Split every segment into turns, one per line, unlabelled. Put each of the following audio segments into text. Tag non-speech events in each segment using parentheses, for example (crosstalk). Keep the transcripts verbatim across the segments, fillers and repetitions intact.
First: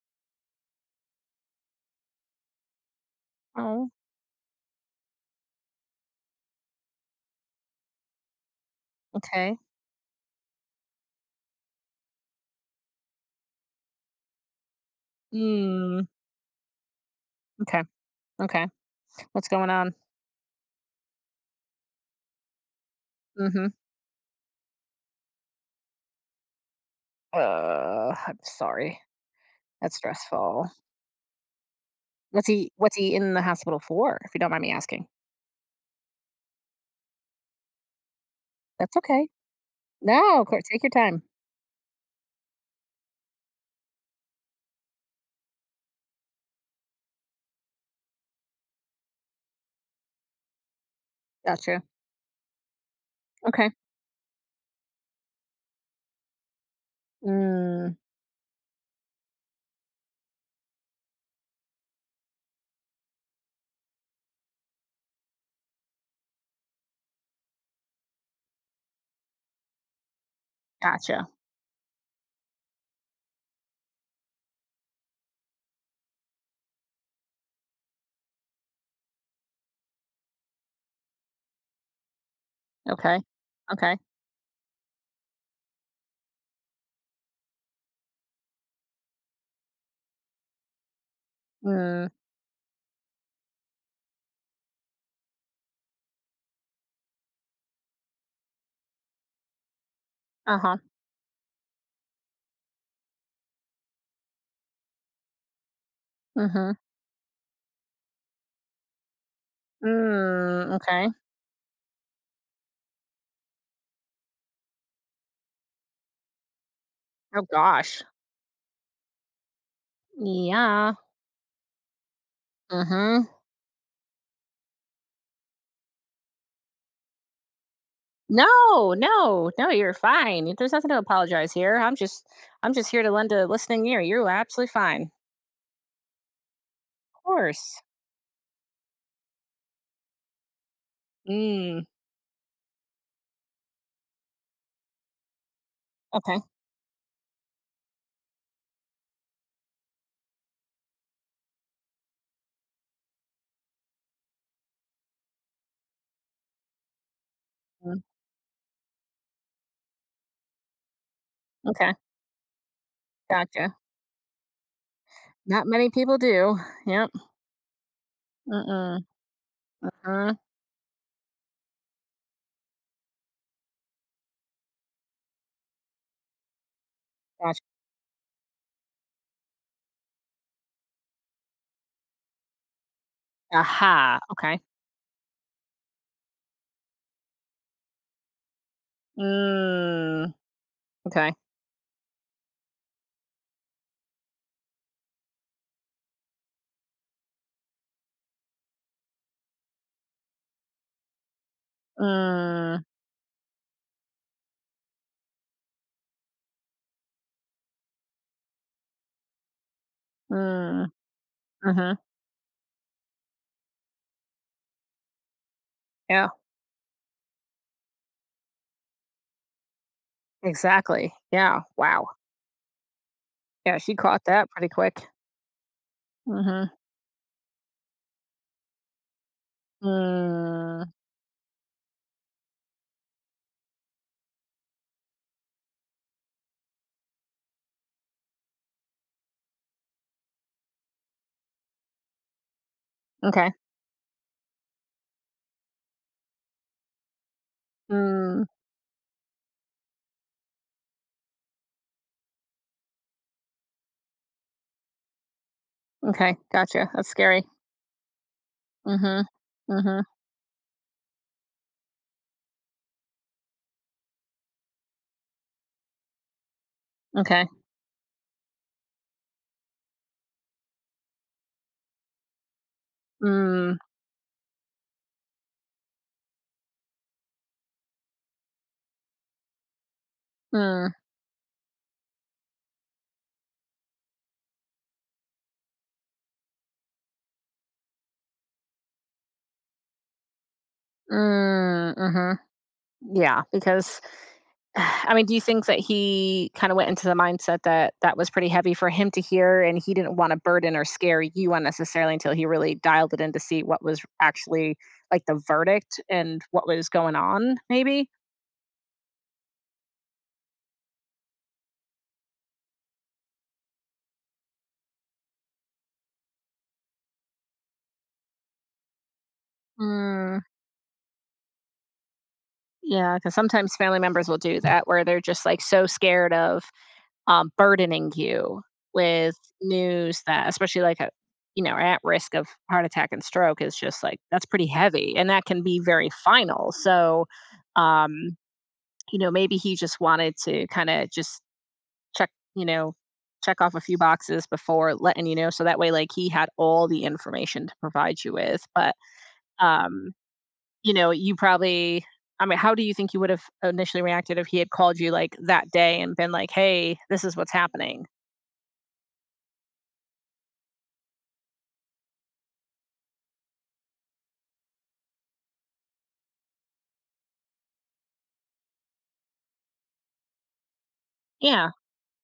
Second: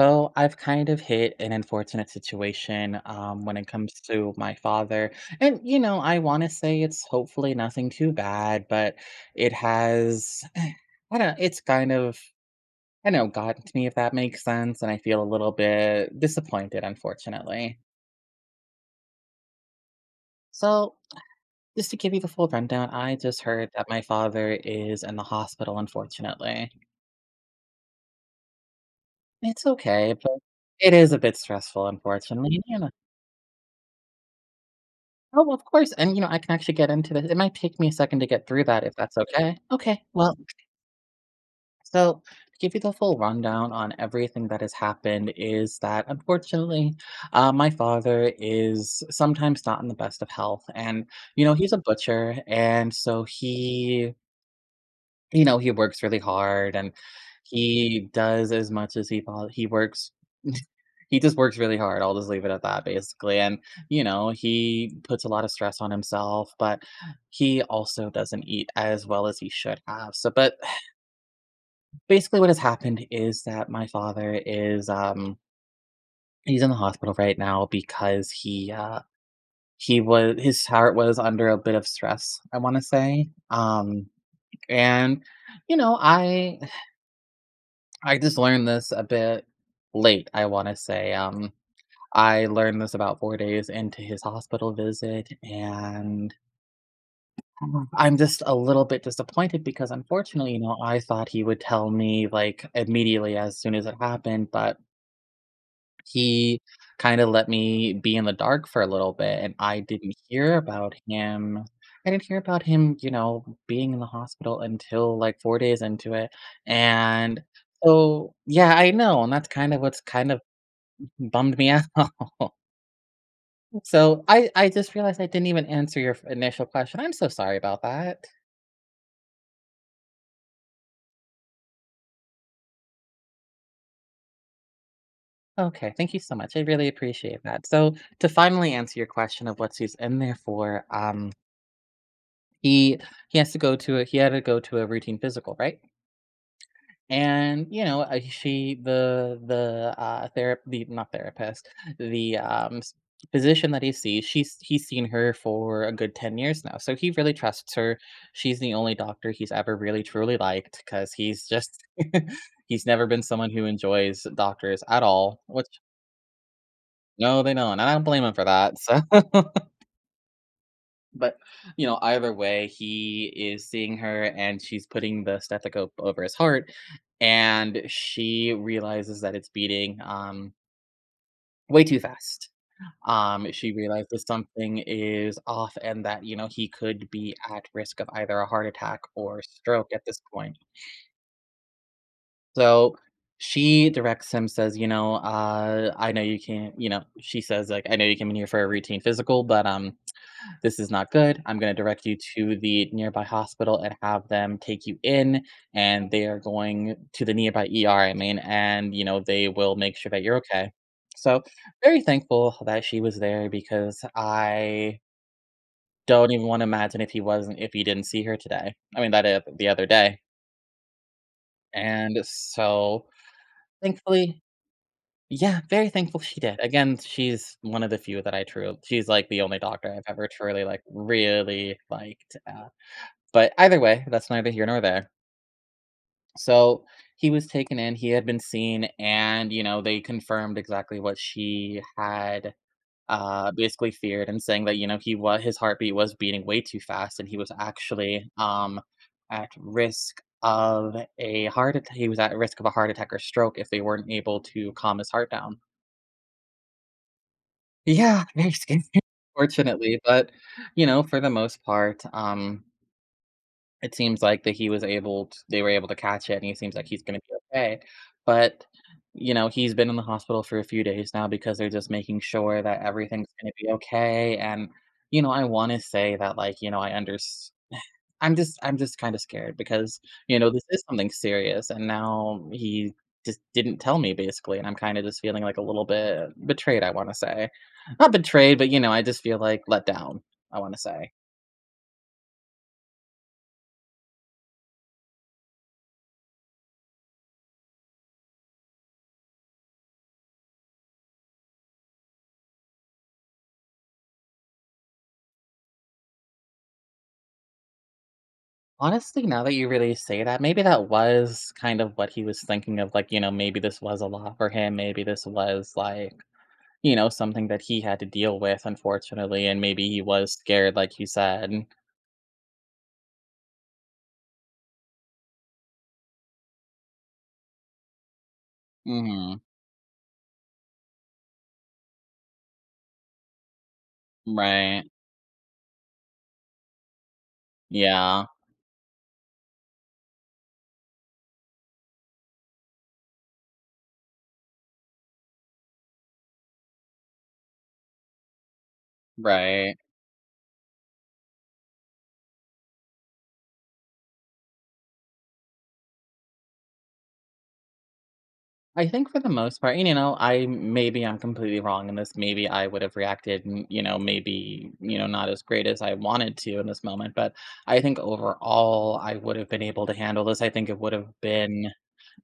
So I've kind of hit an unfortunate situation, um, when it
Oh,
comes to my father. And, you know, I want to say it's hopefully nothing too bad, but it
okay.
has, (sighs) I don't know, it's kind of, I don't know, gotten to me, if that makes sense. And I feel a little
Mm,
bit disappointed, unfortunately.
okay, okay. What's going on?
So just to give you the full rundown, I just
Mhm.
heard that my father is in the hospital, unfortunately.
Uh, I'm sorry.
It's
That's
okay, but
stressful.
it is a bit stressful,
What's
unfortunately.
he
You know,
what's he in the hospital for, if you don't mind me asking?
oh, of course, and, you know, I can actually get into this. It might take me a second to get through that if
That's
that's
okay.
okay. Okay, well,
No, of course, take your time.
so to give you the full rundown on everything that has happened is that, unfortunately, uh, my father is sometimes not in the best of health, and, you know, he's a
Gotcha.
butcher, and so
Okay.
he, you know, he works really hard and
Mm,
he does as much as he po he works (laughs) he just works really hard, I'll just leave it at that, basically, and, you know, he puts a lot of stress on himself, but he also doesn't eat as well as he should have, so but
gotcha.
(sighs) basically what has happened is that my father is, um he's in the hospital right now because he, uh he was his heart was under a bit of stress, I wanna
Okay.
say,
Okay.
um, and, you know, I I just learned this a bit late, I wanna say, um,
Mm,
I learned this about four days into his hospital visit, and (sighs) I'm just a little bit disappointed because, unfortunately, you
uh-huh.
know, I thought he would tell me, like, immediately as soon as it happened, but he
Mhm.
kinda let me be in the dark for a little bit, and I
Mm,
didn't hear
hmm. Mm,
about
okay.
him I didn't hear about him, you know, being in the hospital until, like, four days into it,
Oh
and
gosh.
so yeah, I know, and that's kind of what's kind of
Yeah.
bummed me out. (laughs)
Mhm.
So I I just realized I didn't even answer your f initial question. I'm so sorry about that.
No, no, no, you're fine. There's nothing to apologize here. I'm just I'm just here to lend a listening ear. You're absolutely fine.
Okay, thank you so much. I really
Of
appreciate that.
course.
So to finally answer your question of what's he's in there for, um,
Mm.
he he has to go to a he had to go to a routine physical, right?
Okay.
And, you know, uh, she the the, uh, thera the not therapist, the, um, s physician that he sees, she's he's seen her for a good ten years now, so he really trusts her.
Mm,
She's the only doctor he's ever really truly liked, because he's just
okay.
(laughs) he's never been someone who
Gotcha.
enjoys doctors at all,
Not
which
many people do. Yep.
no, they don't, and I don't blame him for that, so
Mm-mm.
(laughs)
Uh-huh.
But, you know, either way, he is seeing her and she's putting the stethoscope over his heart,
Gotcha.
and she realizes that it's beating, um, way too fast. Um, she
Aha.
realizes
Okay.
something is off and that, you know, he could be at risk of either a heart attack or stroke at this
Mm.
point.
Okay.
So she directs him, says, you know, uh, I know you can't, you know, she says, like, I know you came in here for a routine physical, but, um, this is not good. I'm going to direct you to
Mm.
the nearby hospital and have them take you in. And they are going to the nearby E R, I mean, and, you know, they will make sure that you're okay.
Mm.
So,
Mm-hmm.
very thankful that she was there because I
Yeah.
don't even want to imagine if he wasn't, if he didn't see her today. I mean, that is the other day.
Exactly. Yeah. Wow.
And so,
Yeah, she caught
thankfully,
that pretty quick.
yeah, very thankful she did.
Mm-hmm.
Again, she's one of the few that I truly, she's like the only doctor I've ever truly, like,
Mm.
really liked. But either way, that's neither here nor there. So he was taken in, he had been seen, and, you know, they confirmed exactly what she had,
Okay.
uh, basically feared and saying that, you know, he was his heartbeat was beating way too fast and he was actually,
Mm.
um, at risk of a heart attack. He was at risk of a heart attack or stroke if they weren't able to calm his heart down.
Okay. Gotcha. That's scary.
Yeah, very scary.
Mhm.
(laughs) Fortunately,
Mhm.
but you know, for the most part, um, it seems like that he was able t they were able to catch it, and he seems like he's gonna be
Okay.
okay, but, you know, he's been in the hospital for a few days now because they're just making sure that everything's gonna be
Mm.
okay, and, you know, I wanna say that, like, you know, I under I'm just I'm just kinda scared because, you know, this is
Mm.
something serious, and now he just didn't tell me, basically, and I'm kinda just feeling, like, a little bit betrayed, I wanna say. Not betrayed, but, you know, I just feel, like, let down, I wanna say.
Mm. Mhm. Yeah, because (sighs) I mean, do you think that he kind of went into the mindset that that was pretty heavy for him to hear and he didn't want to burden or scare you unnecessarily until he really dialed it in to see what was actually like the verdict and what was going on, maybe?
Honestly, now that you really say that, maybe that was kind of what he was thinking of. Like, you know, maybe this was a lot for him. Maybe this was like, you know, something that he had to deal with, unfortunately. And maybe he was
Mm.
scared, like you said.
Yeah, because sometimes family members will do that where they're just like so scared of um, burdening you with
Hmm.
news that, especially like a, you know, at risk of heart attack and stroke is just like that's pretty
Right.
heavy, and that can be very final. So,
Yeah.
um, you know, maybe he just wanted to kind of just check, you know, check off a few boxes before letting you know, so that way, like he had all the information to provide you with. But,
Right.
um, you know, you probably. I mean, how do you think you would have initially reacted if he had called you like that day and been like, "Hey, this is what's happening"?
I think for the most part, and, you know, I maybe I'm completely wrong in this. Maybe I would have reacted, and, you know, maybe, you know, not as great as I wanted to in this moment. But I think overall, I would have been able to handle this. I think it would have
Yeah,
been,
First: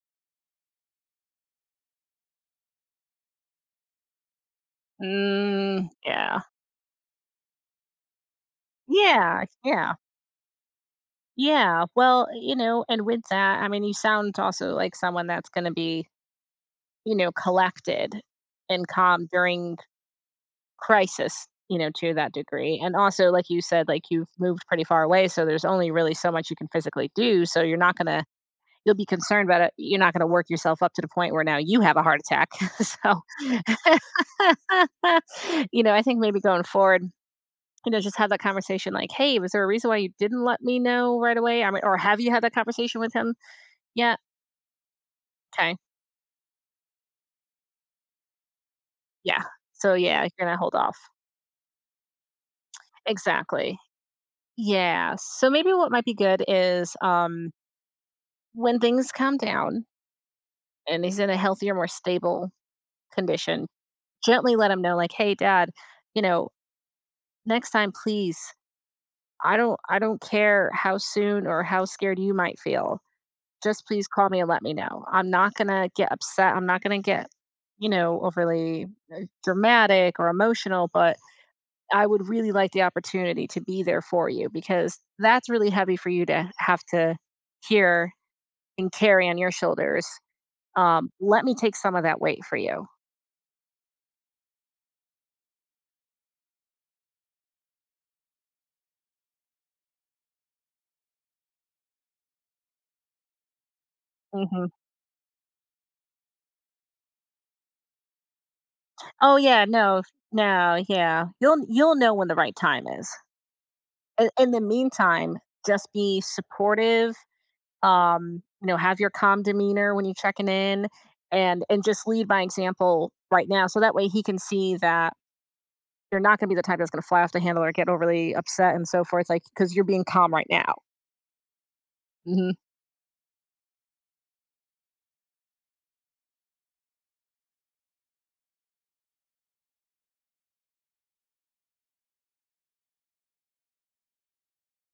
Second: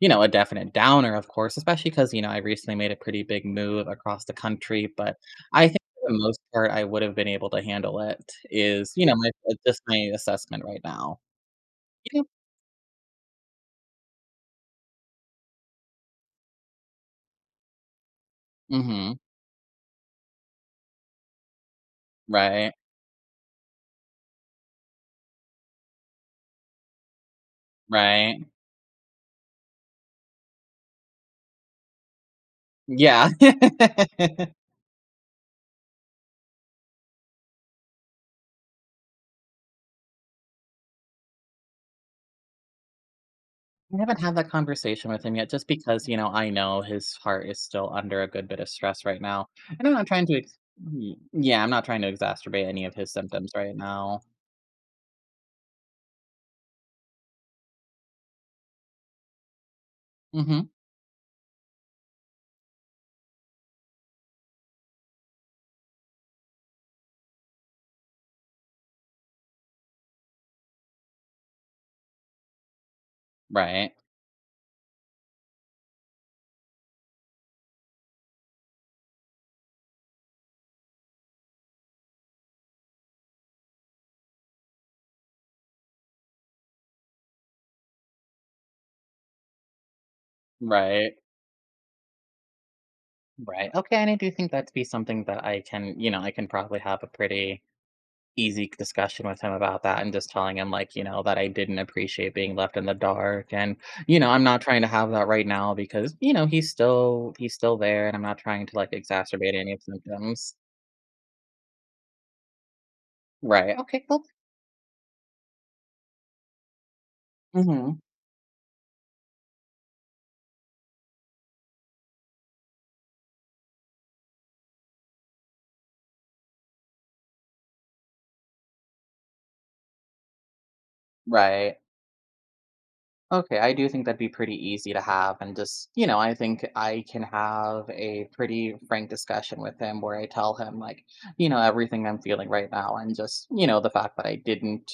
you know, a definite downer, of course, especially because you know, I recently made a pretty big move across the country, but I think
mm.
for the
Yeah.
most part, I would have been able to handle it is, you know, my
Yeah.
uh, just
Yeah.
my assessment right now.
Yeah.
Yeah.
Well, you know, and with that, I mean, you sound also like someone that's going to be, you know, collected and
Mhm.
calm during crisis, you know, to that
Right.
degree. And also, like you said, like you've moved pretty far away. So there's only really so much you can physically do. So you're not going to,
Right.
you'll be concerned about it. You're not going to work yourself up to the point where now you have a heart attack. (laughs) So,
Yeah.
(laughs)
(laughs)
you know, I think maybe going forward, you know, just have that conversation like, hey, was there a reason why you didn't let me know right away? I mean, or have you had that conversation with him
I
yet?
haven't had that conversation with him yet just
Okay.
because, you know, I know his heart is still under a good bit of stress right
Yeah.
now. And
So,
I'm not
yeah,
trying
you're
to
going to
ex
hold off.
Y yeah, I'm not trying to exacerbate any of his symptoms right
Exactly.
now.
Yeah. So, maybe what might be good is um, when things calm down
Mhm.
and he's in a healthier, more stable condition, gently let him know, like, hey, dad, you know, next time, please. I don't I don't care how soon or how scared you might feel just
Right.
please call me and let me know. I'm not going to get upset. I'm not going to get, you know, overly dramatic or emotional, but I would really like the opportunity to be there for you because that's really heavy for you to have to hear and carry on your shoulders. Um,
Right.
let me take some of that weight for you.
Right. Okay. And I do think that'd be something that I can, you know, I can probably have a pretty easy discussion with him about that and just telling him, like, you know, that I didn't appreciate being left in the dark. And, you know, I'm not
Hmm.
trying to have that right now because, you know, he's still, he's still there and I'm not trying to like
Oh
exacerbate
yeah,
any of
no,
symptoms.
no, yeah. You'll you'll know when the right time is.
Right. Okay. Cool.
In, in the meantime, just be supportive,
Hmm.
um, you know, have your calm demeanor when you're checking in, and and just lead by example right now. So that way he can see that you're not going to be the type that's going to fly off the handle or get overly upset and so forth, like because you're being calm right now.
Right.
Mm-hmm.
Okay, I do think that'd be pretty easy to have and just, you know, I think I can have a pretty frank discussion with him where I tell him like, you know, everything I'm feeling right now and just, you know, the fact that I didn't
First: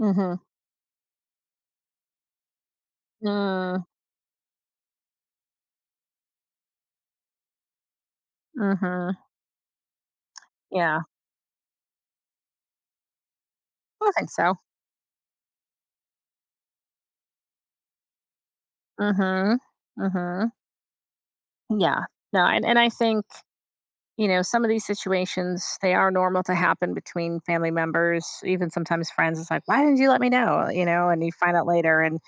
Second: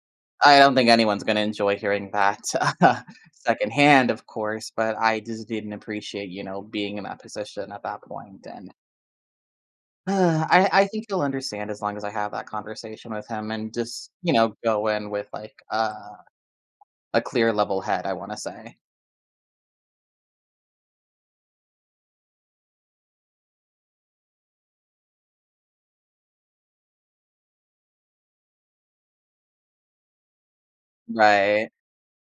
Mm-hmm.
I don't think anyone's going to enjoy hearing that (laughs)
Mm,
secondhand, of course, but I just didn't appreciate, you know, being in that position at that point and
mm-hmm.
(sighs) uh, I, I
Yeah.
think he'll understand as long as I have that conversation with him and just,
I think
you
so.
know, go in with like, uh, a clear level head, I want to say.
Mm-hmm. Mm-hmm. Yeah. No, and, and I think, you know, some of these situations, they are normal to happen between family members, even sometimes friends. It's like, why didn't you let me know? You know, and you find out
Right.
later, and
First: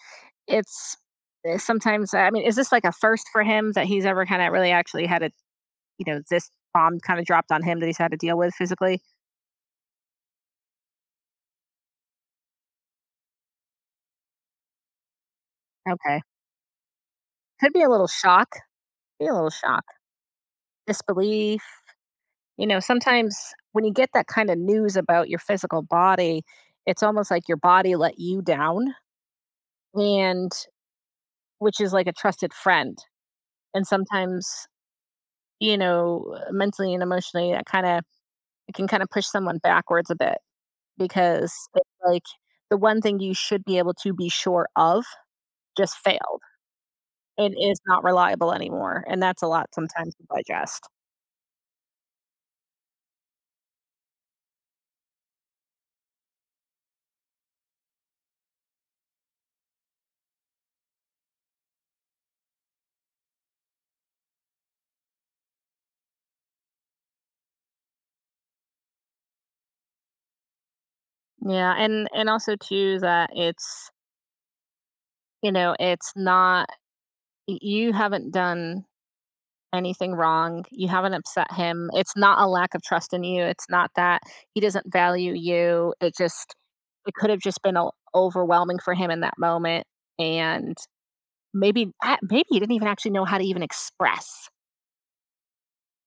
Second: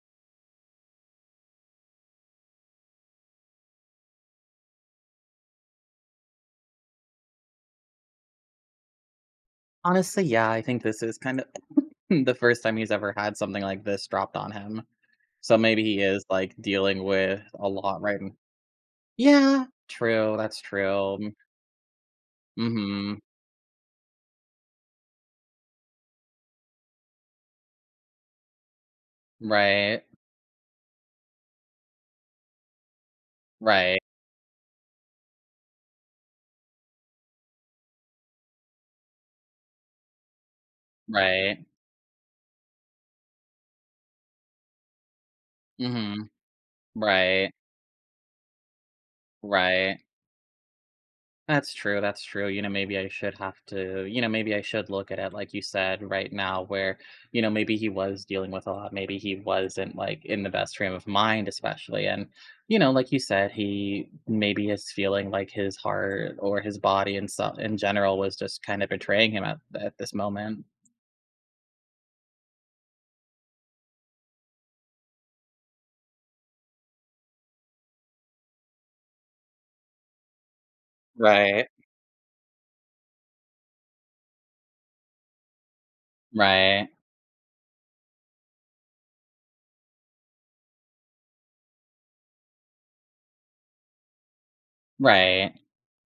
it's, eh, sometimes, I mean, is this like a first for him that he's ever kinda really actually had a, you know, this bomb kinda dropped on him that he's had to deal with physically?
Honestly, yeah, I think this is kind of (laughs) the first time he's ever had something like this dropped on him. So maybe he
Okay.
is like dealing with a
Could be a
lot
little
right n
shock. Be a little
yeah,
shock.
true, that's true.
Disbelief. You know,
Mhm,
sometimes when you get that kinda news about your physical body, it's almost like your body let you down
right,
and, which is like a trusted friend. And
right,
sometimes, you know, mentally and emotionally, that kinda it can kinda push someone backwards a bit, because
right,
it's like the one thing you should be able to be sure of just
mhm,
failed
right,
and is not reliable anymore. And that's a lot
right.
sometimes to digest.
That's true, that's true, you know, maybe I should have to you know, maybe I should look at it, like you said, right now where, you know, maybe he was dealing with a lot, maybe he wasn't, like, in the best frame of mind especially, and, you know, like you said, he maybe is feeling like his heart or his body and so in general was just kind of betraying him at at this moment.
Yeah. And and also too that it's, you know, it's not, y- you haven't done anything wrong. You haven't upset
Right.
him. It's not a lack of trust in you. It's not that he doesn't value you. It just
Right,
it could have just been o- overwhelming for him in that moment, and maybe, ah, maybe he didn't even actually know how to even express
right.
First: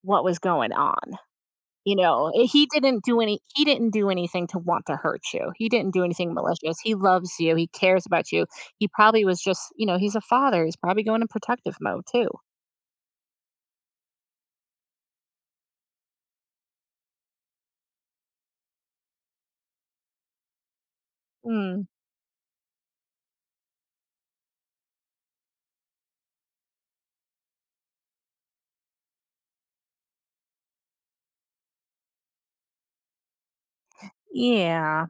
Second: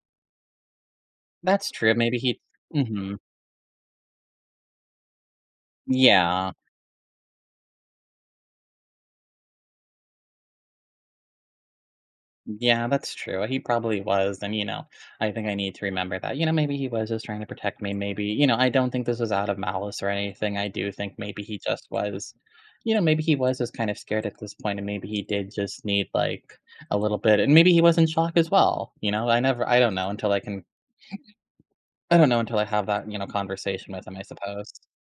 what was going on,
That's true,
you
maybe
know?
he
Eh, he didn't
mhm,
do any he didn't do anything to want to hurt you. He didn't do anything
yeah.
malicious. He loves you, he cares about you. He probably was just, you know, he's a father, he's probably going in protective mode too.
Yeah, that's true. He probably was, and, you know, I think I need to remember that. You know, maybe he was just trying to protect me, maybe you know, I don't think this was out of malice or anything, I do think maybe he
Mm,
just was you know, maybe he was just kind of scared at this point, and maybe he did just need, like, a little bit and maybe he was in shock as well, you know? I never I don't know until I can I don't know until I have that, you know, conversation with him, I suppose.
yeah,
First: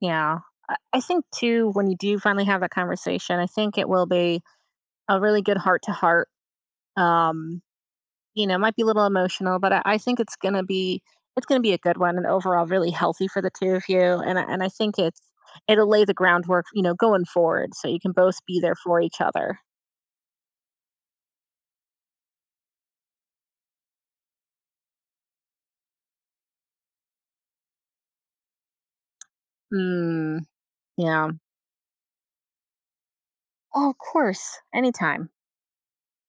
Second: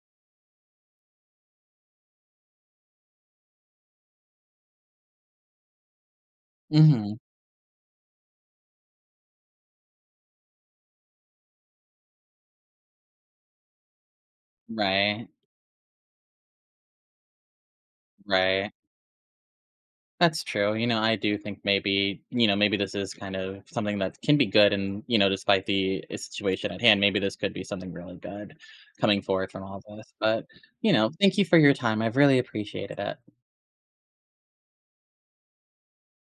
yeah. I I think too, when you do finally have that conversation, I think it will be a really good heart to heart.
Mhm.
Um You know, might be a little emotional, but I, I think it's gonna be it's gonna be a good one and overall really healthy for the two of you. And I- and I think it's
Right.
it'll lay the groundwork, you know, going forward, so you can both be
Right.
there for each other.
That's true. You know, I do think maybe, you know, maybe this is kind of something that can be good. And, you know, despite the, uh, situation at hand, maybe this could be something really good coming forward from all this.
Hmm.
But, you know,
Yeah.
thank you for your time. I've really appreciated it.
Oh, of course. Anytime.